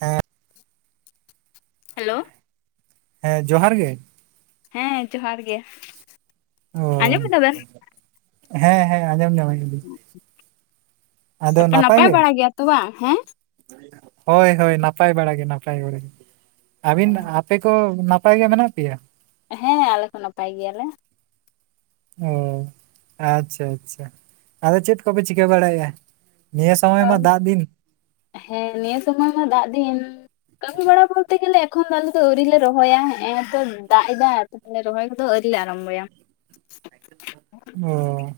ᱦᱮᱸ ᱦᱮᱞᱳ ᱦᱮᱸ ᱡᱚᱦᱟᱨ ᱜᱮ ᱦᱮᱸ ᱡᱚᱦᱟᱨ ᱜᱮ ᱚ ᱟᱸᱡᱚᱢ ᱮᱫᱟᱵᱮᱱ ᱦᱮᱸ ᱦᱮᱸ ᱟᱸᱡᱚᱢ ᱧᱟᱢᱼᱮ ᱤᱧ ᱛᱟᱯᱚᱨ ᱱᱟᱯᱟᱭ ᱵᱟᱲᱟ ᱜᱮᱭᱟ ᱛᱚ ᱵᱟᱝ ᱦᱮᱸ ᱦᱳᱭ ᱦᱳᱭ ᱱᱟᱯᱟᱭ ᱵᱟᱲᱟ ᱜᱮ ᱱᱟᱯᱟᱭ ᱵᱟᱲ ᱟᱹᱵᱤᱱ ᱟᱯᱮ ᱠᱚ ᱱᱟᱯᱼᱼ ᱱᱟᱯᱟᱭ ᱜᱮ ᱢᱮᱱᱟᱜ ᱯᱮᱭᱟ? ᱦᱮᱸ ᱟᱞᱮ ᱠᱚ ᱱᱟᱯᱟᱭ ᱜᱮᱭᱟᱞᱮ ᱚ ᱟᱪᱪᱷᱟ ᱟᱪᱪᱷᱟ ᱟᱫᱚ ᱪᱮᱫ ᱠᱚᱯᱮ ᱪᱤᱠᱟᱹ ᱵᱟᱲᱟᱭᱮᱜ-ᱟ? ᱱᱤᱭᱟᱹ ᱥᱚᱢᱚᱭ ᱢᱟ ᱫᱟᱜ ᱫᱤᱱ ᱦᱮᱸ ᱱᱤᱭᱟᱹ ᱥᱩᱢᱚᱭ ᱢᱟ ᱫᱟᱜ ᱫᱤᱱ ᱠᱟᱹᱢᱤ ᱵᱟᱲᱟ ᱵᱚᱞᱛᱮ ᱜᱮᱞᱮ ᱮᱠᱷᱚᱱ ᱫᱚ ᱟᱞᱮ ᱫᱚ ᱟᱹᱣᱨᱤ ᱞᱮ ᱨᱚᱦᱚᱭᱟ ᱦᱮᱜᱮᱸᱛᱚ ᱫᱟᱜ ᱮᱫᱟ ᱾ ᱛᱟᱦᱞᱮ ᱨᱚᱦᱚᱭ ᱠᱚᱫᱚ ᱟᱣᱨᱤ ᱞᱮ ᱟᱨᱟᱢᱵᱚᱭᱟ [unintelligible] ᱚ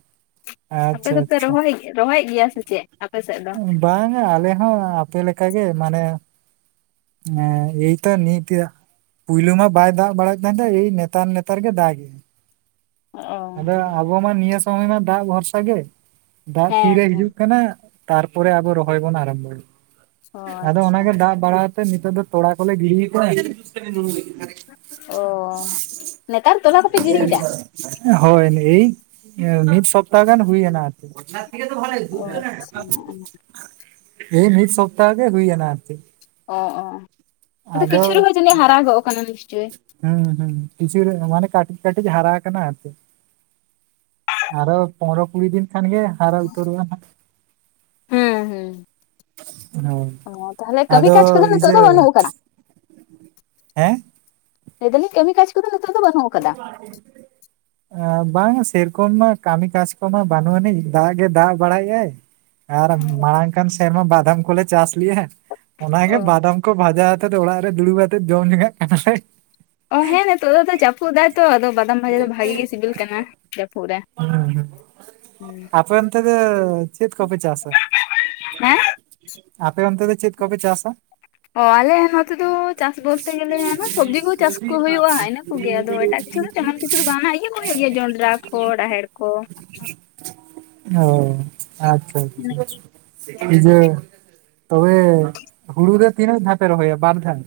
ᱟᱯᱮ ᱟᱪᱪᱷᱟ ᱫᱚᱯᱮ ᱟᱪᱪᱷᱟ ᱨᱚᱦᱚᱭ ᱜᱮ ᱨᱚᱦᱚᱭᱮᱫ ᱜᱮᱭᱟ ᱥᱮ ᱪᱮᱫ ᱟᱯᱮ ᱥᱮᱫ ᱫᱚ? ᱵᱟᱝᱟ ᱟᱞᱮ ᱦᱚᱸ ᱟᱯᱮ ᱞᱮᱠᱟᱜᱮ ᱢᱟᱱᱮ ᱦᱮᱸ ᱤᱭᱛᱚ ᱱᱤᱛᱭᱟ ᱯᱩᱭᱞᱩ ᱢᱟ ᱵᱟᱭ ᱫᱟᱜ ᱵᱟᱲᱟᱭᱮᱫ ᱛᱟᱦᱮᱫ-ᱟ ᱮᱭ ᱱᱮᱛᱟᱨ ᱱᱮᱛᱟᱨ ᱜᱮᱭ ᱫᱟᱜ [unintelligible] ᱚ ᱟᱫᱚ ᱦᱮᱸ ᱟᱵᱚ ᱢᱟ ᱱᱤᱭᱟᱹ ᱥᱚᱢᱚᱭ ᱢᱟ ᱫᱟᱜ ᱵᱷᱚᱨᱥᱟ ᱜᱮ ᱫᱟᱜ ᱦᱮᱸ ᱛᱤᱨᱮ ᱦᱤᱡᱩᱜ ᱠᱟᱱᱟ ᱾ ᱛᱟᱨᱯᱚᱨᱮ ᱟᱵᱚ ᱨᱚᱦᱚᱭ ᱵᱚᱱ ᱟᱨᱟᱢᱵᱚᱭᱟ ᱚ ᱟᱫᱚ ᱟᱪᱪᱷᱟ ᱚᱱᱟᱜᱮ ᱫᱟᱜ ᱵᱟᱲᱟ ᱱᱤᱛᱚᱜ ᱫᱚ ᱛᱚᱲᱟ ᱠᱚᱞᱮ ᱜᱤᱰᱤ ᱠᱟᱜ-ᱟ ᱚ ᱱᱮᱛᱟᱨ ᱛᱚᱞᱟ ᱠᱚᱯᱮ ᱜᱤᱲᱤᱭᱮᱫᱟ ᱾ ᱦᱚᱭ ᱦᱤᱞᱤ ᱢᱤᱫ ᱥᱚᱯᱛᱟ ᱜᱟᱱ ᱦᱩᱭᱮᱱᱟ ᱟᱨᱠᱤ ᱚ ᱟᱪᱪᱷᱟ ᱤ ᱢᱤᱫ ᱥᱚᱯᱛᱟ ᱜᱮ ᱦᱩᱭ ᱮᱱᱟ ᱟᱨᱠᱤ [unintelligible] ᱚ ᱚ ᱚ ᱟᱫᱚ ᱠᱤᱪᱷᱩ ᱨᱮᱦᱚ ᱡᱟᱹᱱᱤᱡ ᱦᱟᱨᱟ ᱜᱚᱜ ᱠᱟᱱᱟ ᱱᱤᱥᱪᱚᱭ ᱦᱤᱜ ᱾ ᱤ ᱦᱤᱜ [unintelligible] ᱤ ᱠᱤᱪᱷᱩ ᱢᱟᱱᱮ ᱠᱟᱹᱴᱤᱡ ᱠᱟᱹᱴᱤᱡ ᱦᱟᱨᱟ ᱟᱠᱟᱱᱟ ᱟᱨᱠᱤ ᱟᱨᱚ ᱯᱚᱱᱨᱚ ᱠᱩᱲᱤ ᱫᱤᱱ ᱠᱷᱟᱱᱜᱮ ᱦᱟᱨᱟ ᱩᱛᱟᱹᱨᱚᱜ-ᱟ ᱦᱟᱸᱜ ᱦᱳᱭ ᱚᱸ ᱛᱟᱦᱚᱞᱮ ᱠᱟᱹᱢᱤ ᱟᱫᱚ ᱠᱟᱡ ᱠᱚᱫᱚ ᱤᱭᱟᱹ ᱵᱟᱱᱩᱜ ᱠᱟᱫᱟ ᱦᱮᱸ ᱞᱟᱹᱭᱫᱟᱞᱤᱧ ᱠᱮᱢᱤᱠᱟᱡᱽ ᱠᱚᱫᱚ ᱱᱤᱛᱚᱜ ᱫᱚ ᱵᱟᱹᱱᱩᱜ ᱠᱟᱫᱟᱹ [inaudible] ᱵᱟᱝᱟ ᱥᱮᱨᱚᱠᱚᱢ ᱢᱟ ᱠᱟᱹᱢᱤ ᱠᱟᱡᱽ ᱠᱚᱢᱟ ᱵᱟᱹᱱᱩᱜ ᱟᱹᱱᱤᱡ ᱫᱟᱜ ᱜᱮ ᱫᱟᱜ ᱵᱟᱲᱟᱭᱮᱜᱟᱭ ᱾ ᱟᱨ ᱢᱟᱲᱟᱝ ᱠᱟᱱ ᱥᱮᱨᱢᱟ ᱵᱟᱫᱟᱢ ᱠᱚᱞᱮ ᱪᱟᱥ ᱞᱮᱜ-ᱟ ᱚᱱᱟᱜᱮ ᱚ ᱵᱟᱫᱟᱢ ᱠᱚ ᱵᱷᱟᱡᱟ ᱦᱟᱛᱮ ᱚᱲᱟᱜ ᱨᱮ ᱫᱩᱲᱩᱵ ᱟᱛᱮᱫ ᱡᱚᱢ ᱞᱮᱜᱟᱜ ᱠᱟᱱᱟ ᱞᱮ ᱚ ᱦᱮᱸ ᱱᱮᱛᱚᱜ ᱫᱚᱛᱚ ᱡᱟᱹᱯᱩᱫ ᱫᱟᱭᱛᱚ ᱟᱫᱚ ᱵᱟᱫᱟᱢ ᱵᱷᱟᱡᱟ ᱫᱚ ᱵᱷᱟᱜᱤ ᱜᱮ ᱥᱤᱵᱤᱞ ᱠᱟᱱᱟ ᱡᱟᱹᱯᱩᱫ ᱨᱮ ᱦᱩᱸ ᱦᱩᱸ [unintelligible] ᱟᱯᱮ ᱚᱱᱛᱮ ᱫᱚ ᱪᱮᱫ ᱠᱚᱯᱮ ᱪᱟᱥᱥᱟᱹ? ᱦᱮᱸ ᱟᱯᱮ ᱚᱱᱛᱮ ᱫᱚ ᱪᱮᱫ ᱠᱚᱯᱮ ᱪᱟᱥᱥᱟᱹ? ᱚ ᱟᱞᱮ ᱱᱚᱛᱮ ᱫᱚ ᱪᱟᱥ ᱵᱚᱞᱛᱮ ᱜᱮᱞᱮ ᱦᱮᱱᱟ ᱥᱚᱵᱽᱡᱤ ᱠᱚ ᱪᱟᱥ ᱠᱚ ᱦᱳᱭᱳᱜ-ᱟ ᱤᱱᱟᱹ ᱜᱮ ᱫᱚ ᱮᱴᱟᱜ ᱫᱤᱥᱚᱢ ᱡᱟᱸᱦᱟᱱ ᱠᱤᱪᱷᱩ ᱫᱚ ᱵᱟᱝ -ᱟ ᱤᱭᱟᱹ ᱠᱚ ᱦᱩᱭᱩᱜ ᱜᱮᱭᱟ ᱡᱚᱞᱰᱨᱟᱴ ᱠᱚ ᱨᱟᱦᱮᱲ ᱠᱚ ᱚ ᱟᱪᱪᱷᱟ ᱟᱪᱪᱷᱟ ᱥᱤᱠᱤᱱᱤᱡᱟᱹ ᱛᱚᱵᱮ ᱦᱩᱲᱩ ᱫᱚ ᱛᱤᱱᱟᱹᱜ ᱫᱷᱟᱣ ᱯᱮ ᱨᱚᱦᱚᱭᱟ ᱵᱟᱨ ᱫᱷᱟᱣ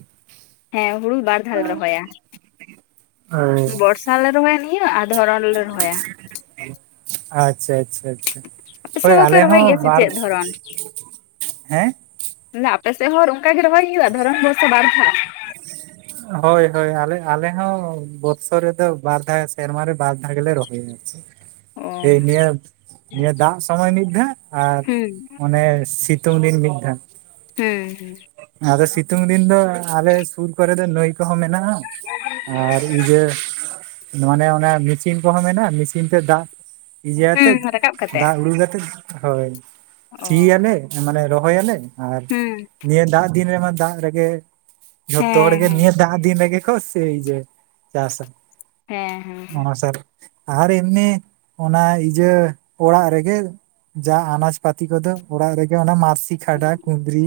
ᱦᱮᱸ ᱦᱩᱲᱩ ᱵᱟᱨ ᱫᱷᱟᱣ ᱞᱮ ᱨᱚᱦᱚᱭᱟᱹ ᱚ ᱵᱚᱨᱥ ᱟᱞᱮ ᱨᱚᱦᱚᱭᱟ ᱱᱤᱭᱟᱹ ᱟᱨ ᱫᱷᱚᱨᱚᱱ ᱨᱮᱞᱮ ᱨᱚᱦᱚᱭᱟ [inaudible] ᱟᱪᱷᱟ ᱟᱪᱷᱟ ᱟᱪᱷᱟ ᱟᱯᱮ ᱾ ᱥᱮᱫ ᱦᱚᱭ ᱦᱚᱸᱯᱮ ᱟᱞᱮ ᱨᱚᱦᱚᱭ ᱦᱚᱸ ᱜᱮᱭᱟ ᱥᱮ ᱵᱟᱨ ᱪᱮᱫ ᱫᱷᱚᱨᱚᱱ ᱦᱮᱸ ᱟᱯᱮ ᱥᱮᱫ ᱦᱚᱸ ᱚᱱᱠᱟ ᱜᱮ ᱨᱚᱦᱚᱭ ᱦᱩᱭᱩᱜᱼᱟ ᱫᱷᱚᱨᱚᱱ ᱵᱚᱨᱥᱟ ᱵᱟᱨ ᱫᱷᱟᱣ [inaudible] ᱦᱚᱭ ᱦᱚᱭ ᱟᱞᱮ ᱟᱞᱮ ᱦᱚᱸ ᱵᱚᱨᱥᱚ ᱨᱮᱫᱚ ᱵᱟᱨ ᱫᱷᱟᱣ ᱥᱮᱨᱢᱟ ᱨᱮ ᱵᱟᱨ ᱫᱷᱟᱣ ᱜᱮᱞᱮ ᱨᱚᱦᱚᱭᱟ ᱚ ᱦᱮᱭ ᱱᱤᱭᱟᱹ ᱱᱤᱭᱟᱹ ᱫᱟᱜ ᱥᱚᱢᱚᱭ ᱢᱤᱫ ᱫᱷᱟᱣ ᱟᱨ ᱦᱩᱸ ᱚᱱᱮ ᱥᱤᱛᱩᱝ ᱫᱤᱱ ᱢᱤᱫ ᱫᱷᱟ ᱦᱤᱸ ᱟᱫᱚ ᱥᱤᱛᱩᱝ ᱫᱤᱱ ᱫᱚ ᱟᱞᱮ ᱥᱩᱨ ᱠᱚᱨᱮ ᱫᱚ ᱱᱟᱹᱭ ᱠᱚᱦᱚᱸ ᱢᱮᱱᱟᱜ ᱟᱨ ᱤᱭᱟᱹ ᱢᱟᱱᱮ ᱚᱱᱟ ᱢᱮᱥᱤᱱ ᱠᱚᱦᱚᱸ ᱢᱮᱱᱟᱜ-ᱟ ᱢᱤᱥᱤᱱ ᱛᱮ ᱫᱟᱜ ᱤᱭᱤᱭᱟᱛᱮᱫ ᱦᱩᱸ ᱦᱩᱸ ᱨᱟᱠᱟᱵ ᱠᱟᱛᱮᱜ ᱫᱟᱜ ᱩᱲᱩ ᱜᱟᱛᱮᱫ ᱦᱚᱭ ᱚ ᱥᱤᱭᱟᱞᱮ ᱢᱟᱱᱮ ᱨᱚᱦᱚᱭᱟᱞᱮ ᱟᱨ ᱦᱮᱸ ᱱᱤᱭᱟᱹ ᱫᱟᱜ ᱫᱤᱱ ᱨᱮᱢᱟ ᱫᱟᱜ ᱨᱮᱜᱮ ᱡᱷᱚᱛᱚ ᱦᱮᱸ ᱦᱚᱲᱜᱮ ᱦᱮᱸ ᱱᱤᱭᱟᱹ ᱫᱟᱜ ᱫᱤᱱ ᱨᱮᱜᱮ ᱛᱷᱚ ᱥᱟᱹᱭᱡᱮ ᱪᱟᱥᱟ ᱦᱮᱸ ᱦᱮᱸ ᱚᱱᱟ ᱥᱟᱨ ᱟᱨ ᱮᱢᱱᱤ ᱚᱱᱟ ᱤᱡᱟᱹ ᱚᱲᱟᱜ ᱨᱮᱜᱮ ᱡᱟ ᱟᱱᱟᱡ ᱯᱟᱹᱛᱤ ᱠᱚᱫᱚ ᱚᱲᱟᱜ ᱨᱮᱜᱮ ᱚᱱᱟ ᱢᱟᱨᱥᱤ ᱠᱷᱟᱰᱟ ᱠᱩᱸᱫᱽᱨᱤ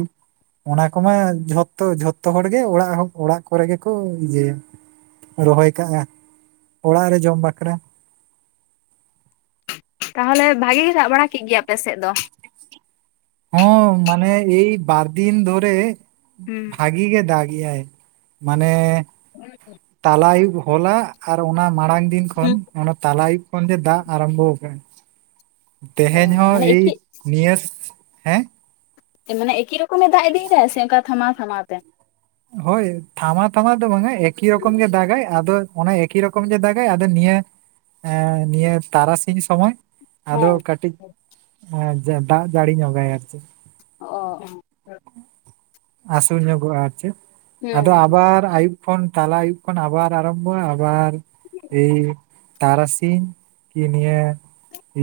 ᱚᱱᱟ ᱠᱚᱢᱟ ᱡᱷᱚᱛᱚ ᱡᱷᱚᱛᱚ ᱦᱚᱲ ᱜᱮ ᱚᱲᱟᱜ ᱚᱲᱟᱜ ᱠᱚᱨᱮ ᱜᱮᱠᱚ ᱤᱡᱟᱹᱭᱟ ᱨᱚᱦᱚᱭ ᱠᱟᱜᱼᱟ ᱚᱲᱟᱜ ᱨᱮ ᱡᱚᱢ ᱵᱟᱠᱷᱨᱟ ᱛᱟᱦᱚᱞᱮ ᱵᱷᱟᱹᱜᱤ ᱜᱮ ᱫᱟᱜ ᱵᱟᱲᱟ ᱠᱮᱜ ᱜᱮᱭᱟ ᱟᱯᱮ ᱥᱮᱫ ᱫᱚ ᱦᱚᱸ ᱢᱟᱱᱮ ᱮᱭ ᱵᱟᱨ ᱫᱤᱱ ᱫᱷᱚᱨᱮ ᱦᱩᱸ ᱵᱷᱟᱜᱤ ᱜᱮ ᱫᱟᱜ ᱤᱭᱟᱭ ᱢᱟᱱᱮ [inaudible] ᱛᱟᱞᱟ ᱟᱹᱭᱩᱵ ᱦᱚᱞᱟ ᱟᱨ ᱚᱱᱟ ᱢᱟᱲᱟᱝ ᱫᱤᱱ ᱠᱷᱚᱱ ᱦᱩᱸ ᱚᱱᱟ ᱛᱞᱟ ᱟᱹᱭᱩᱵ ᱠᱷᱚᱱ ᱜᱮ ᱫᱟᱜ ᱟᱨᱟᱢᱵᱷᱚ ᱠᱟᱱᱟ ᱚ ᱛᱮᱦᱮᱧ ᱦᱚᱸ ᱢᱟᱱᱮ ᱮᱭ ᱮᱠᱤ ᱱᱤᱭᱟᱹᱥ ᱦᱮᱸ ᱢᱟᱱᱮ ᱮᱠᱤ ᱨᱚᱠᱚᱢᱮ ᱫᱟᱜ ᱤᱫᱤᱭ ᱫᱟᱭ ᱥᱮ ᱚᱱᱠᱟ ᱛᱷᱟᱢᱟᱣ ᱛᱷᱟᱢᱟᱟᱣ ᱛᱮ ᱦᱳᱭ ᱛᱷᱟᱢᱟᱣ ᱛᱷᱟᱢᱟᱣ ᱫᱚ ᱵᱟᱝᱟ ᱮᱠᱤ ᱨᱚᱠᱚᱢ ᱜᱮ ᱫᱟᱜᱟᱭ ᱟᱫᱚ ᱚᱱᱟ ᱮᱠᱤ ᱨᱚᱠᱚᱢ ᱜᱮ ᱫᱟᱜᱟᱭ ᱟᱫᱚ ᱱᱤᱭᱟᱹ ᱦᱮᱸ ᱱᱤᱭᱟᱹ ᱛᱟᱨᱟᱥᱤᱧ ᱥᱚᱢᱚᱭ ᱟᱫᱚ ᱦᱮᱸ ᱠᱟᱹᱴᱤᱡ ᱫᱟᱜ ᱡᱟᱹᱲᱤ ᱧᱚᱜᱟᱭ ᱟᱨ ᱪᱮᱫ ᱚᱻ ᱚᱻ ᱟᱹᱥᱩᱲ ᱧᱚᱜᱚᱜᱼᱟ ᱟᱨ ᱪᱮ ᱟᱫᱚ ᱦᱩᱸ ᱟᱵᱟᱨ ᱟᱹᱭᱩᱵ ᱠᱷᱚᱱ ᱛᱟᱞᱟ ᱟᱭᱩᱵ ᱠᱷᱚᱱ ᱟᱵᱟᱨ ᱟᱨᱟᱢᱵᱷᱚ ᱟ ᱟᱵᱟᱨ ᱮᱹᱭ ᱛᱟᱨᱟᱥᱤᱧ ᱠᱤ ᱱᱤᱭᱟᱹ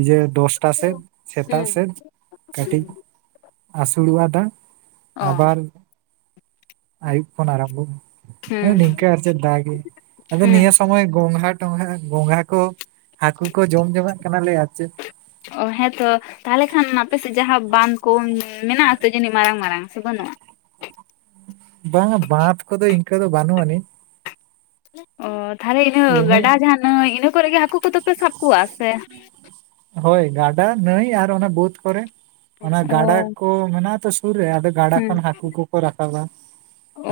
ᱡᱮ ᱫᱚᱥ ᱴᱟ ᱥᱮᱫ ᱥᱮᱛᱟᱜ ᱦᱩᱸ ᱥᱮᱫ ᱠᱟᱹᱴᱤᱡ ᱦᱩᱸ ᱟᱹᱥᱩᱲᱚᱜᱼᱟ ᱫᱟᱜ ᱚ ᱟᱵᱟᱨ ᱟᱹᱭᱩᱵ ᱠᱷᱚᱱ ᱟᱨᱚᱵᱚᱜᱼᱟ ᱦᱮᱸ ᱦᱩᱸ ᱱᱤᱝᱠᱟᱹ ᱟᱨ ᱪᱮᱫ ᱫᱟᱜᱮ ᱟᱫᱚ ᱦᱩᱸ ᱱᱤᱭᱟᱹ ᱥᱚᱢᱚᱭ ᱜᱚᱸᱜᱷᱟ ᱴᱚᱝᱜᱷᱟ ᱜᱚᱹᱜᱷᱟ ᱠᱚ ᱦᱟᱹᱠᱩ ᱠᱚ ᱡᱚᱢ ᱡᱚᱝᱟᱜ ᱠᱟᱱᱟᱞᱮ ᱟᱨ ᱪᱮᱫ ᱚᱻ ᱦᱮᱸ ᱛᱚ ᱛᱟᱦᱞᱮ ᱠᱷᱟᱱ ᱟᱯᱮ ᱥᱮᱫ ᱡᱟᱦᱟᱸ ᱵᱟᱸᱫ ᱠᱚ ᱢᱮᱱᱟᱜ ᱟᱛᱮ ᱡᱟᱹᱱᱤᱡ ᱢᱟᱨᱟᱝ ᱢᱟᱨᱟᱝ ᱥᱮ ᱵᱟᱹᱱᱩᱜᱼᱟ ᱵᱟᱝᱟ ᱵᱟᱸᱫ ᱠᱚᱫᱚ ᱤᱱᱠᱟᱹ ᱫᱚ ᱵᱟᱹᱱᱩᱜ ᱟᱹᱱᱤᱡ ᱚ ᱛᱟᱦᱞᱮ ᱤᱱᱟᱹ ᱮᱢᱱᱤ ᱜᱟᱰᱟ ᱡᱟᱦᱟᱱᱟᱜ ᱤᱱᱟᱹ ᱠᱚᱨᱮ ᱜᱮ ᱦᱟᱹᱠᱩ ᱠᱚᱫᱚ ᱯᱮ ᱥᱟᱵ ᱠᱚᱣᱟ ᱥᱮ ᱦᱳᱭ ᱜᱟᱰᱟ ᱱᱟᱹᱭ ᱟᱨ ᱚᱱᱟ ᱵᱟᱹᱫ ᱠᱚᱨᱮ ᱚᱱᱟ ᱚ ᱜᱟᱰᱟ ᱠᱚ ᱢᱮᱱᱟᱜ-ᱟ ᱛᱚ ᱥᱩᱨ ᱨᱮ ᱟᱫᱚ ᱜᱟᱰᱟ ᱦᱩᱸ ᱠᱷᱚᱱ ᱦᱟᱹᱠᱩ ᱠᱚᱠᱚ ᱨᱟᱠᱟᱵ-ᱟ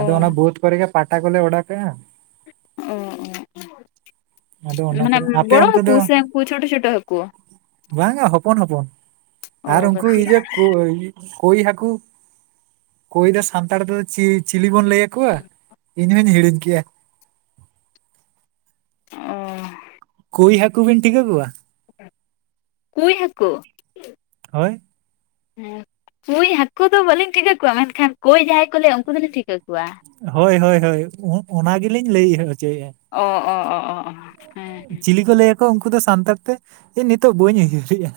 ᱟᱫᱚ ᱚᱱᱟ ᱵᱟᱹᱫ ᱠᱚᱨᱮ ᱜᱮ ᱯᱟᱴᱟ ᱠᱚᱞᱮ ᱚᱰᱟ ᱠᱟᱜᱼᱟ ᱚ ᱟᱫᱚ ᱚ ᱚ ᱚᱱᱟ ᱢᱟᱱᱮ ᱠᱚᱨᱮ ᱟᱯᱮ ᱵᱚᱲᱚ ᱚᱱᱛᱮ ᱦᱟᱹᱠᱩ ᱫᱚ ᱥᱮ ᱩᱱᱠᱩ ᱪᱷᱳᱴᱚ ᱪᱷᱳᱴᱚ ᱦᱟᱹᱠᱩ ᱵᱟᱝᱟ ᱦᱚᱯᱚᱱ ᱦᱚᱯᱚᱱ ᱚ ᱟᱨ ᱩᱝᱠᱩ ᱠᱟᱹᱴᱤᱡ ᱤᱭᱟᱹ ᱠᱚ ᱠᱳᱭ ᱦᱟᱹᱠᱩ ᱠᱳᱭ ᱫᱚ ᱥᱟᱱᱛᱟᱲ ᱛᱮᱫᱚ ᱪᱤ ᱪᱤᱞᱤ ᱵᱚᱱ ᱞᱟᱹᱭᱟ ᱠᱚᱣᱟ ᱤᱧ ᱦᱚᱧ ᱦᱤᱲᱤᱧ ᱠᱮᱜᱼᱟ ᱚᱻ ᱠᱳᱭ ᱦᱟᱹᱠᱩ ᱵᱤᱱ ᱴᱷᱤᱠᱟᱹ ᱠᱚᱣᱟ ᱠᱳᱭ ᱦᱟᱹᱠᱩ, ᱦᱳᱭ ᱦᱮᱸ ᱠᱳᱭ ᱦᱟᱹᱠᱩ ᱫᱚ ᱵᱟᱹᱞᱤᱧ ᱴᱷᱤᱠᱟᱹ ᱠᱚᱣᱟ ᱢᱮᱱ ᱠᱷᱟᱱ ᱠᱳᱭ ᱡᱟᱦᱟᱸᱭ ᱠᱚ ᱞᱟᱹᱭᱟ ᱩᱱᱠᱩ ᱫᱚᱞᱤᱧ ᱴᱷᱤᱠᱟᱹ ᱠᱚᱣᱟ ᱦᱳᱭ ᱦᱳᱭ ᱦᱳᱭ ᱚᱸ ᱚᱱᱟ ᱜᱮᱞᱤᱧ ᱞᱟᱹᱭ ᱦᱚᱪᱚᱭᱮᱜᱼᱟ ᱚᱻ ᱚᱻ ᱪᱤᱞᱤ ᱠᱚ ᱞᱟᱹᱭᱟ ᱠᱚᱣᱟ ᱩᱱᱠᱩ ᱫᱚ ᱥᱟᱱᱛᱟᱲ ᱛᱮ ᱱᱤᱛᱚᱜ ᱵᱟᱹᱧ ᱩᱭᱦᱟᱹᱨᱮᱜᱼᱟ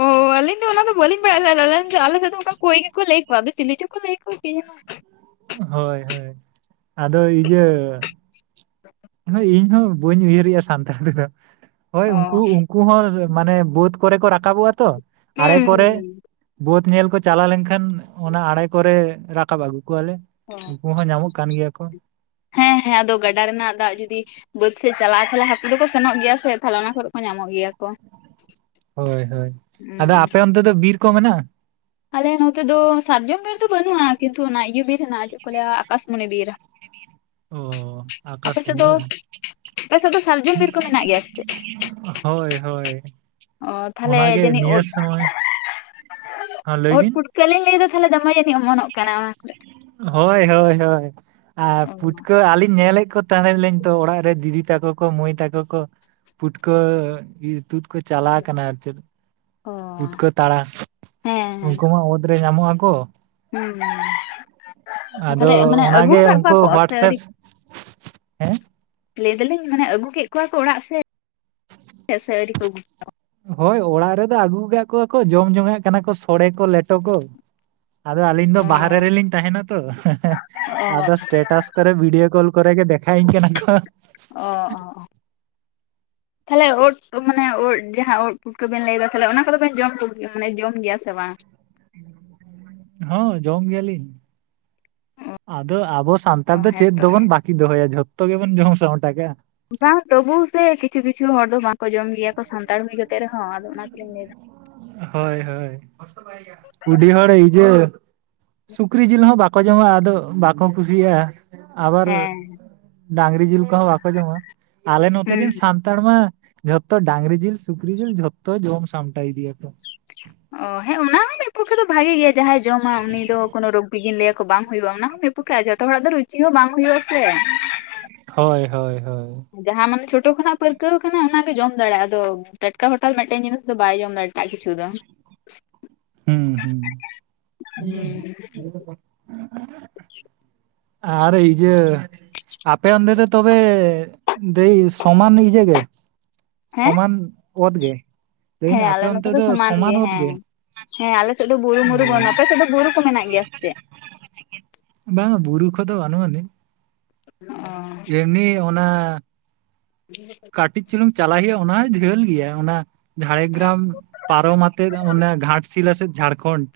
ᱚ ᱟᱹᱞᱤᱧ ᱫᱚ ᱚᱱᱟ ᱫᱚ ᱵᱟᱹᱞᱤᱧ ᱵᱟᱲᱟᱭ ᱟᱞᱤᱧ ᱫᱚ ᱚᱱᱟ ᱫᱚ ᱵᱟᱹᱞᱤᱧ [unintelligible] ᱚᱱᱠᱟ ᱠᱳᱭ ᱜᱮᱠᱚ ᱞᱟᱹᱭ ᱠᱚᱣᱟ ᱟᱫᱚ ᱪᱮᱞᱮ ᱪᱚᱠᱚ ᱞᱟᱹᱭ ᱠᱚᱣᱟ ᱠᱤ ᱡᱟᱱᱤ ᱦᱳᱭ ᱦᱳᱭ ᱟᱫᱚ ᱤᱡᱟᱹ ᱦᱳᱭ ᱤᱧ ᱦᱚᱸ ᱵᱟᱹᱧ ᱩᱭᱦᱟᱹᱨᱮᱜᱼᱟ ᱥᱟᱱᱛᱟᱲ ᱛᱮᱫᱚ ᱦᱳᱭ ᱚ ᱩᱱᱠᱩ ᱩᱱ ᱩᱱᱠᱩ ᱦᱚᱸ ᱢᱟᱱᱮ ᱵᱟᱹᱫ ᱠᱚᱨᱮ ᱠᱚ ᱨᱟᱠᱟᱵᱚᱜᱼᱟ ᱛᱚ ᱟᱨᱮ ᱦᱩᱸ ᱠᱚᱨᱮ ᱦᱩᱸ ᱵᱟᱹᱫ ᱧᱮᱞ ᱠᱚ ᱪᱟᱞᱟᱣ ᱞᱮᱱ ᱠᱷᱟᱱ ᱚᱱᱟ ᱟᱲᱮ ᱠᱚᱨᱮ ᱨᱟᱠᱟᱵ ᱟᱹᱜᱩ ᱠᱚᱣᱟ ᱞᱮ ᱚ ᱩᱱᱠᱩ ᱦᱚᱸ ᱧᱟᱢᱚᱜ ᱠᱟᱱ ᱜᱮᱭᱟ ᱠᱚ ᱦᱮᱸ ᱦᱮᱸ ᱟᱫᱚ ᱜᱟᱰᱟ ᱨᱮᱱᱟᱜ ᱫᱟᱜ ᱡᱩᱫᱤ ᱵᱟᱹᱫᱽ ᱥᱮᱡ ᱪᱟᱞᱟᱜᱼᱟ ᱛᱟᱦᱚᱞᱮ ᱦᱟᱹᱠᱩ ᱫᱚᱠᱚ ᱥᱮᱱᱚᱜ ᱜᱮᱭᱟ ᱥᱮ ᱛᱟᱦᱞᱮ ᱚᱱᱟ ᱠᱚᱨᱮ ᱠᱚ ᱧᱟᱢᱚᱜ ᱜᱮᱭᱟ ᱠᱚ ᱦᱳᱭ ᱦᱳᱭ ᱟᱫᱚ ᱦᱩᱸ ᱟᱯᱮ ᱚᱱᱛᱮ ᱫᱚ ᱵᱤᱨ ᱠᱚ ᱢᱮᱱᱟᱜᱼᱟ ᱟᱞᱮ ᱱᱚᱛᱮ ᱫᱚ ᱥᱟᱨᱡᱚᱢ ᱵᱤᱨ ᱫᱚ ᱵᱟᱹᱱᱩᱜᱼᱟ ᱠᱤᱱᱛᱩ ᱚᱱᱟ ᱤᱭᱟᱹ ᱵᱤᱨ ᱦᱮᱱᱟᱜ ᱪᱮᱫ ᱠᱚ ᱞᱟᱹᱮᱭᱟ ᱟᱠᱟᱥᱢᱚᱱᱤ ᱵᱤᱨ ᱚ ᱟᱯᱮ ᱥᱮᱫ ᱟᱠᱟᱥᱢᱚᱱᱤ ᱫᱚ ᱵᱟ ᱟᱯᱮ ᱥᱮᱫ ᱫᱚ ᱥᱟᱨᱡᱚᱢ ᱵᱤᱨ ᱠᱚ ᱢᱮᱱᱟᱜ ᱜᱮᱭᱟ ᱥᱮ ᱪᱮᱫ ᱦᱳᱭ ᱦᱳᱭ ᱚ ᱚᱱᱟᱜᱮ ᱱᱤᱭᱟᱹ ᱥᱚᱢᱚᱭ ᱦᱮᱸ ᱞᱟᱹᱭ ᱩᱫ ᱵᱤᱱ ᱯᱷᱩᱴᱠᱟᱹ ᱞᱤᱧ ᱞᱟᱹᱭᱫᱟ ᱛᱟᱞᱦᱮ ᱫᱚᱢᱮ ᱡᱟᱹᱱᱤᱡ ᱢᱚᱱᱚᱜ ᱠᱟᱱᱟ ᱚᱱᱟ ᱠᱚᱨᱮᱫ ᱦᱳᱭ ᱦᱳᱭ ᱦᱳᱭ ᱟᱨ ᱯᱩᱴᱠᱟᱹ ᱟᱹᱞᱤᱧ ᱧᱮᱞᱮᱫ ᱠᱚ ᱛᱟᱸᱦᱮᱱᱟᱧ ᱛᱚ ᱚᱲᱟᱜ ᱨᱮ ᱫᱤᱫᱤ ᱛᱟᱠᱚ ᱠᱚ ᱢᱟᱹᱭ ᱛᱟᱠᱚ ᱠᱚ ᱯᱩᱴᱠᱟᱹ ᱛᱩᱫ ᱠᱚ ᱪᱟᱞᱟᱣ ᱠᱟᱱᱟ ᱟᱨ ᱪᱮᱫ ᱚ ᱯᱷᱩᱴᱠᱟᱹ ᱛᱟᱲᱟ ᱦᱮᱸ ᱩᱝᱠᱩ ᱢᱟ ᱚᱛ ᱨᱮ ᱧᱟᱢᱚᱜ-ᱟ ᱠᱚ ᱦᱮᱸ [inaudible] ᱟᱫᱚ ᱛᱟᱦᱞᱮ ᱢᱟᱱᱮ ᱟᱹᱜᱩ ᱚᱱᱟᱜᱮ ᱠᱟᱫ ᱠᱚᱣᱟ ᱩᱱᱠᱩ ᱠᱚ ᱥᱮ ᱦᱳᱣᱟᱴᱥᱮᱯ ᱟᱹᱣᱨᱤ ᱦᱮᱸ ᱞᱟᱹᱭ ᱫᱟᱞᱤᱧ ᱢᱟᱱᱮ ᱟᱹᱜᱩ ᱠᱮᱫ ᱠᱚᱣᱟ ᱠᱚ ᱚᱲᱟᱜ ᱥᱮ ᱥᱮ ᱟᱹᱨᱤ ᱠᱚ ᱟᱹᱜᱩᱣᱟ ᱦᱳᱭ ᱚᱲᱟᱜ ᱨᱮᱫᱚ ᱟᱹᱜᱩ ᱠᱟᱜ ᱠᱚᱣᱟ ᱠᱚ ᱡᱚᱢ ᱡᱚᱝᱱᱟᱜ ᱠᱟᱱᱟ ᱠᱚ ᱥᱚᱲᱮ ᱠᱚ ᱞᱮᱴᱚ ᱠᱚ ᱟᱫᱚ ᱟᱹᱞᱤᱧ ᱫᱚ ᱚ ᱵᱟᱦᱨᱮ ᱚ ᱨᱮᱞᱤᱧ ᱛᱟᱦᱮᱱᱟ ᱛᱚ ᱟᱫᱚᱥ ᱥᱴᱮᱴᱟᱥ ᱠᱚᱨᱮ ᱵᱷᱤᱰᱤᱭᱳ ᱠᱚᱞ ᱠᱚᱨᱮ ᱜᱮ ᱫᱮᱠᱷᱟᱭ ᱤᱧ ᱠᱟᱱᱟ ᱠᱚ ᱚᱦ [inaudible] ᱛᱟᱦᱚᱞᱮ ᱸᱫ ᱢᱟᱱᱮ ᱫ ᱡᱟᱦᱟᱸ ᱩᱫ ᱯᱩᱴ ᱠᱚᱵᱮᱱ ᱞᱟᱹᱭ ᱮᱫᱟ ᱛᱟᱦᱮ ᱚᱱᱟ ᱠᱚᱫᱚ ᱵᱮᱱ ᱡᱚᱢ ᱠᱚ ᱢᱟᱱᱮ ᱡᱚᱢ ᱜᱮᱭᱟ ᱥᱮ ᱵᱟᱝ ᱦᱚᱸ ᱡᱚᱢ ᱜᱮᱭᱟᱞᱤᱧ ᱟᱫᱚ ᱟᱵᱚ ᱥᱟᱱᱛᱟᱲ ᱚ ᱫᱚ ᱪᱮᱫ ᱦᱮᱸᱛᱚ ᱫᱚᱵᱚᱱ ᱵᱟᱠ ᱠᱤ ᱫᱚᱦᱚᱭᱟ ᱡᱚᱛᱚ ᱜᱮᱵᱚᱱ ᱡᱚᱢ ᱥᱟᱢᱴᱟᱜ ᱵᱟᱝ ᱛᱚᱵᱩ ᱥᱮ ᱠᱤᱪᱷᱩ ᱠᱤᱪᱷᱩ ᱦᱚᱲ ᱫᱚ ᱵᱟᱝᱠᱚ ᱡᱚᱢ ᱜᱮᱭᱟ ᱠᱚ ᱥᱟᱱᱛᱟᱲ ᱦᱩᱭ ᱠᱟᱛᱮᱫ ᱨᱮᱦᱚᱸ ᱟᱫᱚ ᱚᱱᱟ ᱛᱮᱞᱤᱧ ᱞᱟᱹᱭ ᱮᱫᱟ ᱦᱳᱭ ᱦᱳᱭ ᱩᱰᱤ ᱦᱚᱲ ᱤᱡ ᱥᱩᱠᱨᱤ ᱡᱤᱞ ᱦᱚᱸ ᱵᱟᱠᱚ ᱡᱚᱢᱟ ᱟᱫᱚ ᱵᱟᱠᱚ ᱠᱩᱥᱤᱭᱟᱜᱼᱟ ᱟᱵᱟᱨ ᱦᱮᱸ ᱰᱟᱝᱨᱤ ᱡᱤᱞ ᱠᱚᱦᱚᱸ ᱵᱟᱠᱚ ᱡᱚᱢᱟ ᱟᱞᱮ ᱱᱚᱛᱮ ᱦᱩᱸ ᱨᱮᱱ ᱥᱟᱱ ᱛᱟᱲ ᱢᱟ ᱡᱷᱚᱛᱚ ᱰᱟᱝᱨᱤ ᱡᱤᱞ ᱥᱩᱠᱨᱤ ᱡᱤᱞ ᱡᱷᱚᱛᱚ ᱡᱚᱢ ᱥᱟᱢᱴᱟᱭ ᱫᱤᱫᱤᱭᱟ ᱚ ᱦᱮᱸ ᱚᱱᱟ ᱦᱚᱸ ᱢᱤᱫ ᱯᱚᱠᱷᱮ ᱫᱚ ᱵᱷᱟᱜᱮ ᱜᱮᱭᱟ ᱡᱟᱦᱟᱸᱭ ᱡᱚᱢᱟ ᱩᱱᱤ ᱫᱚ ᱠᱳᱱᱳ ᱨᱳᱜᱤᱜᱤᱧ ᱞᱟᱹᱭᱟᱠᱚ ᱵᱟᱝ ᱦᱩᱭᱩᱜᱼᱟ ᱚᱱᱟ ᱦᱚᱸᱯᱩᱠᱷᱼᱟ ᱡᱚᱛᱚ ᱦᱚᱲᱟᱜ ᱫᱚ ᱨᱩᱪᱤ ᱦᱚᱸ ᱵᱟᱝ ᱦᱩᱭᱩᱜᱼᱟ ᱥᱮ ᱦᱳᱭ ᱦᱳᱭ ᱦᱳᱭ ᱡᱟᱦᱟᱸ ᱢᱟᱱᱮ ᱪᱷᱳᱴᱳ ᱠᱷᱚᱱᱟᱜ ᱯᱟᱹᱨᱠᱟᱹᱣ ᱠᱟᱱᱟ ᱚᱱᱟᱜᱮ ᱡᱚᱢ ᱫᱟᱲᱮᱭᱟᱜᱼᱟ ᱟᱫᱚ ᱴᱟᱴᱠᱟ ᱷᱚᱴᱟᱛ ᱢᱤᱫᱴᱮᱱ ᱡᱤᱱᱤᱥ ᱫᱚ ᱵᱟᱭ ᱡᱚᱢ ᱫᱟᱲᱮ ᱮᱴᱟᱜ ᱠᱤᱪᱷᱩ ᱫᱚ ᱦᱩᱸ ᱦᱩᱸ [inaudible] ᱟᱨ ᱤ ᱡ ᱟᱯᱮ ᱚᱱᱫᱮ ᱫᱚ ᱛᱚᱵᱮ ᱫᱟ. ᱭ ᱥᱚᱢᱟᱱ ᱱᱤᱡᱮ ᱜᱮ ᱦᱮᱸ ᱥᱚᱢᱟᱱ ᱚᱛ ᱜᱮ ᱞᱟᱹᱭᱟᱹᱧ ᱦᱮᱸ ᱟᱯᱮ ᱟᱞᱮ ᱱᱚᱛᱮ ᱚᱱᱛᱮ ᱫᱚ ᱥᱚᱢᱟᱱ ᱚᱛ ᱦᱮᱸ ᱜᱮ ᱦᱮᱸ ᱟᱞᱮ ᱥᱮᱫ ᱫᱚ ᱵᱩᱨᱩ ᱵᱩᱨᱩ ᱚ ᱵᱟᱹᱱᱩᱜᱼᱟ ᱟᱯᱮ ᱥᱮᱫ ᱫᱚ ᱵᱩᱨᱩ ᱠᱚ ᱢᱮᱱᱟᱜ ᱜᱮᱭᱟ ᱥᱮ ᱪᱮᱫ ᱵᱟᱝ ᱵᱩᱨᱩ ᱠᱚ ᱛᱚ [unintelligible] ᱟᱱᱤᱡ ᱚ ᱮᱢᱱᱤ ᱚᱱᱟ ᱦᱮᱸ [unintelligible] ᱠᱟᱹᱴᱤᱡ ᱪᱩᱞᱩᱧ ᱪᱟᱞᱟᱜ ᱪᱟᱞᱟᱜ ᱜᱮᱭᱟ ᱚᱱᱟᱭ ᱡᱷᱟᱹᱞ ᱜᱮᱭᱟ ᱚᱱᱟ ᱡᱷᱟᱲᱜᱨᱟᱢ ᱯᱟᱨᱚᱢᱛᱮ ᱢᱟᱱᱮ ᱜᱷᱟᱴᱥᱤᱞ ᱥᱮᱫ ᱡᱷᱟᱲᱠᱷᱚᱱᱰ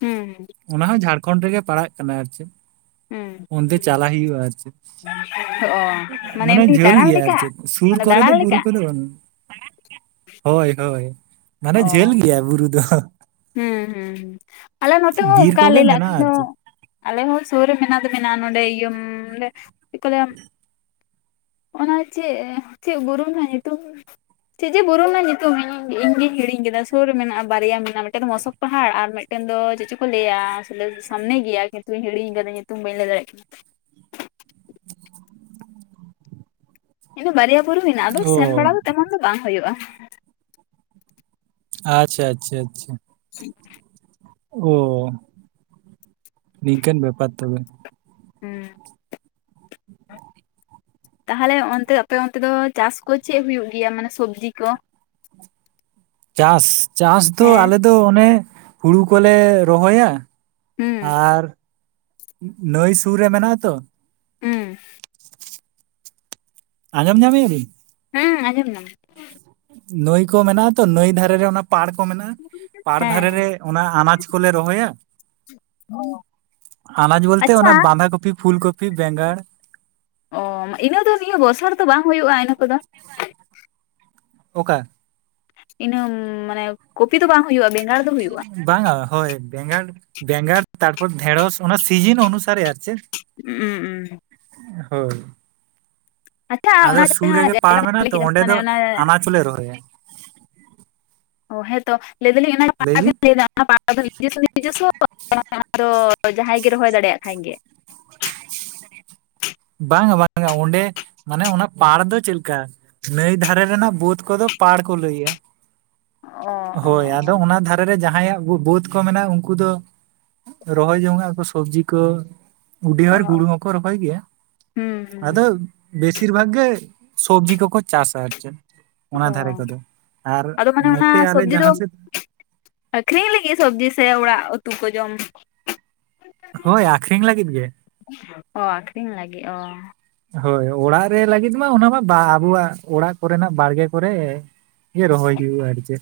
ᱦᱮᱸ ᱚᱱᱟ ᱦᱚᱸ ᱡᱷᱟᱲᱠᱷᱚᱱᱰ ᱨᱮᱜᱮ ᱯᱟᱲᱟᱜ ᱠᱟᱱᱟ ᱟᱨ ᱪᱮᱫ ᱦᱩᱸ ᱚᱱᱛᱮ ᱪᱟᱞᱟᱜ ᱦᱩᱭᱩᱜ-ᱟ ᱟᱨ ᱪᱮᱫ ᱚ ᱢᱟᱱᱮ ᱮᱢᱱᱤ ᱡᱷᱟᱹᱞ ᱫᱟᱬᱟᱱ ᱜᱮᱭᱟ ᱟᱨ ᱞᱮᱠᱟ ᱪᱮᱫ ᱥᱩᱨ ᱢᱟᱱᱮ ᱠᱚᱨᱮ ᱫᱚ ᱫᱟᱬᱟᱱ ᱵᱩᱨᱩ ᱞᱮᱠᱟ ᱠᱚᱫᱚ ᱵᱟᱹᱱᱩᱜ-ᱟ ᱦᱳᱭ ᱦᱳᱭ ᱢᱟᱱᱮ ᱡᱷᱟᱹᱞ ᱜᱮᱭᱟ ᱵᱩᱨᱩ ᱫᱚ ᱦᱮᱸ ᱦᱮᱸ ᱦᱚᱸ ᱟᱞᱮ ᱱᱚᱛᱮ ᱦᱚᱸ ᱵᱤᱨ ᱚᱱᱠᱟ ᱠᱚᱜᱮ ᱞᱟᱹᱭ ᱞᱟᱜ ᱢᱮᱱᱟᱜᱼᱟ ᱟᱨ ᱫᱚ ᱪᱮᱫ ᱟᱞᱮ ᱦᱚᱸ ᱥᱩᱨ ᱨᱮ ᱢᱮᱱᱟᱜ ᱫᱚ ᱢᱮᱱᱟᱜ-ᱟ ᱱᱚᱰᱮ ᱪᱮᱫ ᱠᱚ ᱞᱟ. ᱭᱟ ᱚᱱᱟ ᱪᱮᱫ ᱪᱮᱫ ᱵᱩᱨᱩ ᱨᱮᱱᱟᱜ ᱧᱩᱛᱩᱢ ᱪᱤᱡᱮ ᱵᱩᱨᱩᱢᱟ ᱧᱩᱛᱩᱢ [inaudible] ᱦᱤᱲᱤᱧ ᱠᱮᱫᱟ ᱥᱩᱨ ᱨᱮ ᱢᱮᱱᱟᱜᱼᱟ ᱵᱟᱨᱭᱟ ᱢᱮᱱᱟᱜᱼᱟ ᱢᱤᱫᱴᱮᱱ ᱫᱚ ᱢᱚᱥᱚᱠ ᱯᱟᱦᱟᱲ ᱟᱨ ᱢᱤᱫᱴᱮᱱ ᱫᱚ ᱪᱮᱫ ᱪᱚ ᱠᱚ ᱞᱟᱹᱭᱟ ᱥᱟᱢᱱᱮ ᱜᱮᱭᱟ ᱛᱧ ᱦᱤᱲᱤᱧ ᱫᱟ ᱧᱩᱛᱩᱢ ᱵᱟᱹᱧ ᱤᱱᱟᱹ ᱵᱟᱨᱭᱟ ᱵᱩᱨᱩ ᱢᱮᱱᱟᱜᱼᱟ ᱮᱱᱟᱜ ᱟᱫᱚ ᱚ ᱥᱮᱱ ᱵᱟᱲᱟ ᱫᱚ ᱛᱮᱢᱚᱱ ᱫᱚ ᱵᱟᱝ ᱦᱩᱭᱩᱜᱼᱟ ᱟᱪᱪᱷᱟ ᱟᱪᱪᱷᱟ ᱟᱪᱪᱷᱟ [unintelligible] ᱚ ᱱᱤᱝᱠᱟᱹᱱ ᱵᱮᱯᱟᱨ ᱛᱚᱵᱮ ᱦᱮᱸ ᱛᱟᱦᱚᱞᱮ ᱚᱱᱛᱮ ᱟᱯᱮ ᱚᱱᱛᱮ ᱫᱚ ᱪᱟᱥ ᱠᱚ ᱪᱮᱫ ᱦᱩᱭᱩᱜ ᱜᱮᱭᱟ ᱢᱟᱱᱮ ᱥᱚᱵᱡᱤ ᱠᱚ ᱪᱟᱥ ᱪᱟᱥ ᱫᱚ ᱦᱮᱸ ᱟᱞᱮ ᱫᱚ ᱚᱱᱮ ᱦᱩᱲᱩ ᱠᱚᱞᱮ ᱨᱚᱦᱚᱭᱟ ᱦᱩᱸ ᱟᱨ ᱱᱟᱹᱭ ᱥᱩᱨ ᱨᱮ ᱢᱮᱱᱟᱜ ᱟᱛᱚ ᱦᱩᱸ ᱟᱸᱡᱚᱢ ᱧᱟᱢᱮᱭᱟᱜ-ᱟ ᱵᱤᱱ ᱦᱮᱸ ᱟᱸᱡᱚᱢ ᱮᱱᱟᱢ ᱱᱟᱹᱭ ᱠᱚ ᱢᱮᱱᱟᱜ-ᱟ ᱛᱚ ᱱᱟᱹᱭ ᱫᱷᱟᱨᱮ ᱨᱮ ᱚᱱᱟ ᱯᱟᱲ ᱠᱚ ᱢᱮᱱᱟᱜ-ᱟ ᱯᱟᱲ ᱫᱷᱟᱨᱮ ᱨᱮ ᱦᱮᱸ ᱚᱱᱟ ᱟᱱᱟᱡ ᱠᱚᱞᱮ ᱨᱚᱦᱚᱭᱟ ᱦᱮᱸ ᱟᱱᱟᱡ ᱵᱚᱞᱛᱮ ᱚᱱᱟ ᱟᱪᱪᱷᱟ ᱚᱱᱟ ᱵᱟᱸᱫᱷᱟ ᱠᱚᱯᱤ ᱯᱷᱩᱞᱠᱯᱤ ᱵᱮᱸᱜᱟᱲ ᱚ ᱤᱱᱟᱹ ᱫᱚ ᱱᱤᱭᱟᱹ ᱵᱚᱨᱥᱟ ᱫᱚ ᱵᱟᱝ ᱦᱩᱭᱩᱜ-ᱟ ᱤᱱᱟᱹ ᱠᱚᱫᱚ ᱚᱠᱟ ᱤᱱᱟᱹ ᱢᱟᱱᱮ ᱠᱚᱯᱤ ᱫᱚ ᱵᱟᱝ ᱦᱩᱭᱩᱜ-ᱟ ᱵᱮᱸᱜᱟᱲ ᱫᱚ ᱦᱩᱭᱩᱜ-ᱟ ᱵᱟᱝ-ᱟ ᱦᱳᱭ ᱵᱮᱸᱜᱟᱲ ᱵᱮᱸᱜᱟᱲ ᱛᱟᱨᱯᱚᱨ ᱰᱷᱮᱲᱚᱥ ᱚᱱᱟ ᱥᱤᱡᱤᱱ ᱚᱱᱩᱥᱟᱨᱮ ᱟᱨ ᱪᱮᱫ ᱩᱸᱻᱻ ᱦᱳᱭ ᱟᱪᱪᱷᱟ ᱟᱫᱚ ᱚᱱᱟ ᱥᱩᱨ ᱡᱟᱦᱟᱸ ᱨᱮᱜᱮ ᱯᱟᱲ ᱡᱟᱭᱜᱟ ᱵᱮᱱ ᱢᱮᱱᱟᱜ ᱛᱚ ᱚᱸᱰᱮ ᱫᱚ ᱟᱱᱟᱪ ᱞᱮ ᱨᱚᱦᱚᱭᱟ ᱚ ᱦᱮᱸᱛᱚ ᱞᱟᱹᱭ ᱫᱟᱞᱤᱧ ᱚᱱᱟ ᱯᱟᱲᱟᱜᱤᱱ ᱞᱟᱹᱭ ᱫᱟ [unintelligible] ᱡᱟᱦᱟᱸᱭ ᱜᱮ ᱨᱚᱦᱚᱭ ᱫᱟᱲᱮᱭᱟᱜ ᱠᱷᱟᱱ ᱜᱮ ᱵᱟᱝᱟ ᱵᱟᱝᱟ ᱚᱸᱰᱮ ᱢᱟᱱᱮ ᱚᱱᱟ ᱯᱟᱲ ᱫᱚ ᱪᱮᱫ ᱞᱮᱠᱟ ᱱᱟᱹᱭ ᱫᱷᱟᱨᱮ ᱨᱮᱱᱟᱜ ᱵᱟᱹᱫᱽ ᱠᱚᱫᱚ ᱯᱟᱲ ᱠᱚ ᱞᱟᱹᱭᱟ ᱚ ᱚ ᱦᱳᱭ ᱟᱫᱚ ᱚᱱᱟ ᱫᱷᱟᱨᱮ ᱮ ᱨᱮ ᱡᱟᱦᱟᱸᱭᱟᱜ ᱵᱟᱹᱫ ᱠᱚ ᱢᱮᱱᱟᱜ ᱩᱱᱠᱩ ᱫᱚ ᱨᱚᱦᱚᱭ ᱡᱚᱝᱱᱟᱜ ᱠᱚ ᱥᱚᱵᱡᱤ ᱠᱚ ᱚ ᱩᱰᱤᱭᱟ ᱜᱩᱲ ᱚ ᱦᱚᱸᱠᱚ ᱨᱚᱦᱚᱭ ᱜᱮᱭᱟ ᱦᱩᱸ ᱟᱫᱚ ᱦᱩᱸ ᱵᱮᱥᱤᱨ ᱵᱷᱟᱜᱽ ᱜᱮ ᱥᱚᱵᱡᱤ ᱠᱚᱠᱚ ᱪᱟᱥᱟ ᱟᱨ ᱪᱮᱫ ᱚᱱᱟ ᱚ ᱫᱷᱟᱨᱮ ᱠᱚᱫᱚ ᱟᱨ ᱟᱫᱚ ᱢᱟᱱᱮ ᱱᱚᱛᱮ ᱟᱞᱮ ᱡᱟᱦᱟᱸ ᱥᱮᱫ ᱟᱹᱷᱨᱤᱧ ᱞᱟᱹᱜᱤᱫ ᱥᱚᱵᱽᱡᱤ ᱥᱮ ᱚᱲᱟᱜ ᱩᱛᱩ ᱠᱚ ᱡᱚᱢ ᱦᱳᱭ ᱟᱠᱷᱨᱤᱧ ᱞᱟᱹᱜᱤᱫ ᱜᱮ ᱚᱻ ᱟᱹᱠᱷᱨᱤᱧ ᱞᱟᱹᱜᱤᱫ ᱚ ᱦᱳᱭ ᱚᱲᱟᱜ ᱨᱮ ᱞᱟᱹᱜᱤᱫ ᱢᱟ ᱚᱱᱟᱢᱟ ᱟᱵᱚᱣᱟᱜ ᱚᱲᱟᱜ ᱠᱚᱨᱮᱱᱟᱜ ᱵᱟᱲᱜᱮ ᱠᱚᱨᱮ ᱨᱚᱦᱚᱭ ᱜᱮ ᱦᱩᱭᱩᱜ-ᱟ ᱟᱫᱚ ᱪᱮ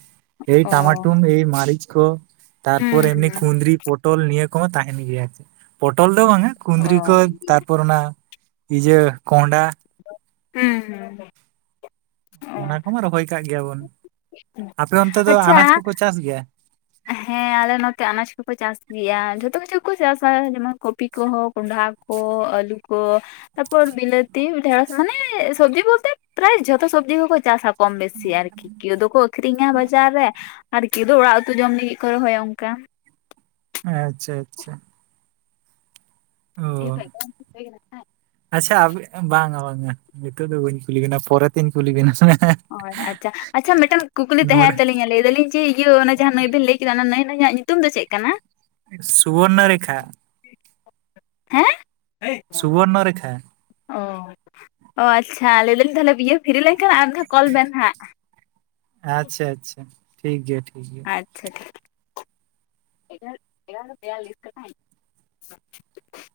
ᱮ ᱚ ᱴᱟᱢᱟᱴᱩ ᱮ ᱢᱟᱨᱤᱡ ᱠᱚ ᱦᱩᱸ ᱛᱟᱨᱯᱚᱨ ᱦᱩᱸ ᱮᱢᱱᱤ ᱠᱩᱫᱽᱨᱤ ᱯᱚᱴᱚᱞ ᱱᱤᱭᱟᱹ ᱠᱚᱢᱟ ᱛᱟᱦᱮᱱ ᱜᱮᱭᱟ ᱟᱨᱠᱤ ᱯᱚᱴᱚᱞ ᱫᱚ ᱵᱟᱝᱟ ᱠᱩᱸᱫᱽᱨᱤ ᱚ ᱠᱚ ᱛᱟᱨᱯᱚᱨ ᱚᱱᱟ ᱤᱡᱟᱹ ᱠᱚᱸᱰᱷᱟ ᱦᱸ ᱚᱱᱟ ᱠᱚᱢᱟ ᱨᱚᱦᱚᱭ ᱠᱟᱜ ᱜᱮᱭᱟᱵᱚᱱ ᱟᱯᱮ ᱚᱱᱛᱮ ᱫᱚ ᱟᱪᱪᱷᱟ ᱟᱱᱟᱡ ᱠᱚᱠᱚ ᱪᱟᱥ ᱜᱮᱭᱟ ᱦᱮᱸ ᱟᱞᱮ ᱱᱚᱛᱮ ᱟᱱᱟᱡᱽ ᱠᱚᱠᱚ ᱪᱟᱥ ᱜᱮᱭᱟ ᱡᱷᱚᱛᱚ ᱠᱤᱪᱷᱩ ᱠᱚ ᱪᱟᱥᱟ ᱡᱮᱢᱚᱱ ᱠᱚᱯᱤ ᱠᱚᱦᱚᱸ ᱠᱚᱸᱰᱷᱟ ᱠᱚ ᱚ ᱟᱹᱞᱩ ᱠᱚ ᱛᱟᱯᱚᱨ ᱵᱤᱞᱟᱹᱛᱤ ᱰᱷᱮᱸᱲᱚᱥ ᱢᱟᱱᱮ ᱥᱚᱵᱽᱡᱤ ᱵᱚᱞᱛᱮ ᱯᱨᱟᱭ ᱡᱷᱚᱛᱚ ᱥᱚᱵᱽᱡᱤ ᱠᱚᱠᱚ ᱪᱟᱥᱟ ᱠᱚᱢ ᱵᱮᱥᱤ ᱟᱨᱠᱤ ᱠᱮᱣ ᱫᱚᱠᱚ ᱟᱹᱷᱨᱤᱧᱟ ᱵᱟᱡᱟᱨ ᱨᱮ ᱟᱨ ᱠᱮᱣ ᱫᱚ ᱚᱲᱟᱜ ᱩᱛᱩ ᱡᱚᱢ ᱞᱟᱹᱜᱤᱫ ᱠᱚ ᱨᱚᱦᱚᱭᱟ ᱚᱝᱠᱟ ᱟᱪᱪᱷᱟ ᱟᱪᱪᱷᱟ ᱚ ᱤᱧ [unintelligible] ᱟᱪᱪᱷᱟ ᱟᱹᱵᱤᱱ [unintelligible] ᱵᱟᱝᱻᱟ ᱵᱟᱝᱻᱟ ᱱᱤᱛᱚᱜ ᱫᱚ ᱵᱟᱹᱧ ᱠᱩᱞᱤ ᱵᱮᱱᱟ ᱯᱚᱨᱮ ᱛᱤᱧ ᱠᱩᱞᱤ ᱵᱮᱱᱟ ᱦᱳᱭ ᱟᱪᱪᱷᱟ ᱟᱪᱪᱷᱟ ᱢᱤᱫᱴᱮᱱ ᱠᱩᱠᱞᱤ ᱱᱚᱰᱮ ᱛᱟᱦᱮᱸᱱ ᱛᱟᱹᱞᱤᱧᱟ ᱞᱟᱹᱭ ᱫᱟᱞᱤᱧ ᱡᱮ ᱤᱭᱟᱹ ᱚᱱᱟ ᱡᱟᱦᱟᱸ ᱱᱟᱹᱭ ᱵᱮᱱ ᱞᱟᱹᱭ ᱠᱮᱫᱟ ᱚᱱᱟ ᱱᱟᱹᱭ ᱱᱟᱹᱭᱟᱜ ᱧᱩᱛᱩᱢ ᱫᱚ ᱪᱮᱫ ᱠᱟᱱᱟ ᱥᱩᱵᱚᱨᱱᱚ ᱨᱮᱠᱷᱟ ᱦᱮᱸ [unintelligible] ᱥᱩᱵᱚᱨᱱᱚ ᱨᱮᱠᱷᱟ ᱚ ᱟᱪᱪᱷᱟ ᱞᱟᱹᱭᱫᱟᱹᱧ ᱛᱟᱦᱚᱞᱮ ᱵᱤᱭᱟᱹ ᱯᱷᱤᱨᱤ ᱞᱮᱱᱠᱷᱟᱱ ᱟᱨ ᱢᱤᱫ ᱫᱷᱟᱣ ᱠᱚᱞ ᱵᱮᱱ ᱦᱟᱜ ᱟᱪᱪᱷᱟ ᱟᱪᱪᱷᱟ ᱴᱷᱤᱠ ᱜᱮᱭᱟ ᱴᱷᱤᱠ ᱜᱮᱭᱟ ᱟᱪᱪᱷᱟ ᱴᱷᱤᱠ [inaudible] [unintelligible]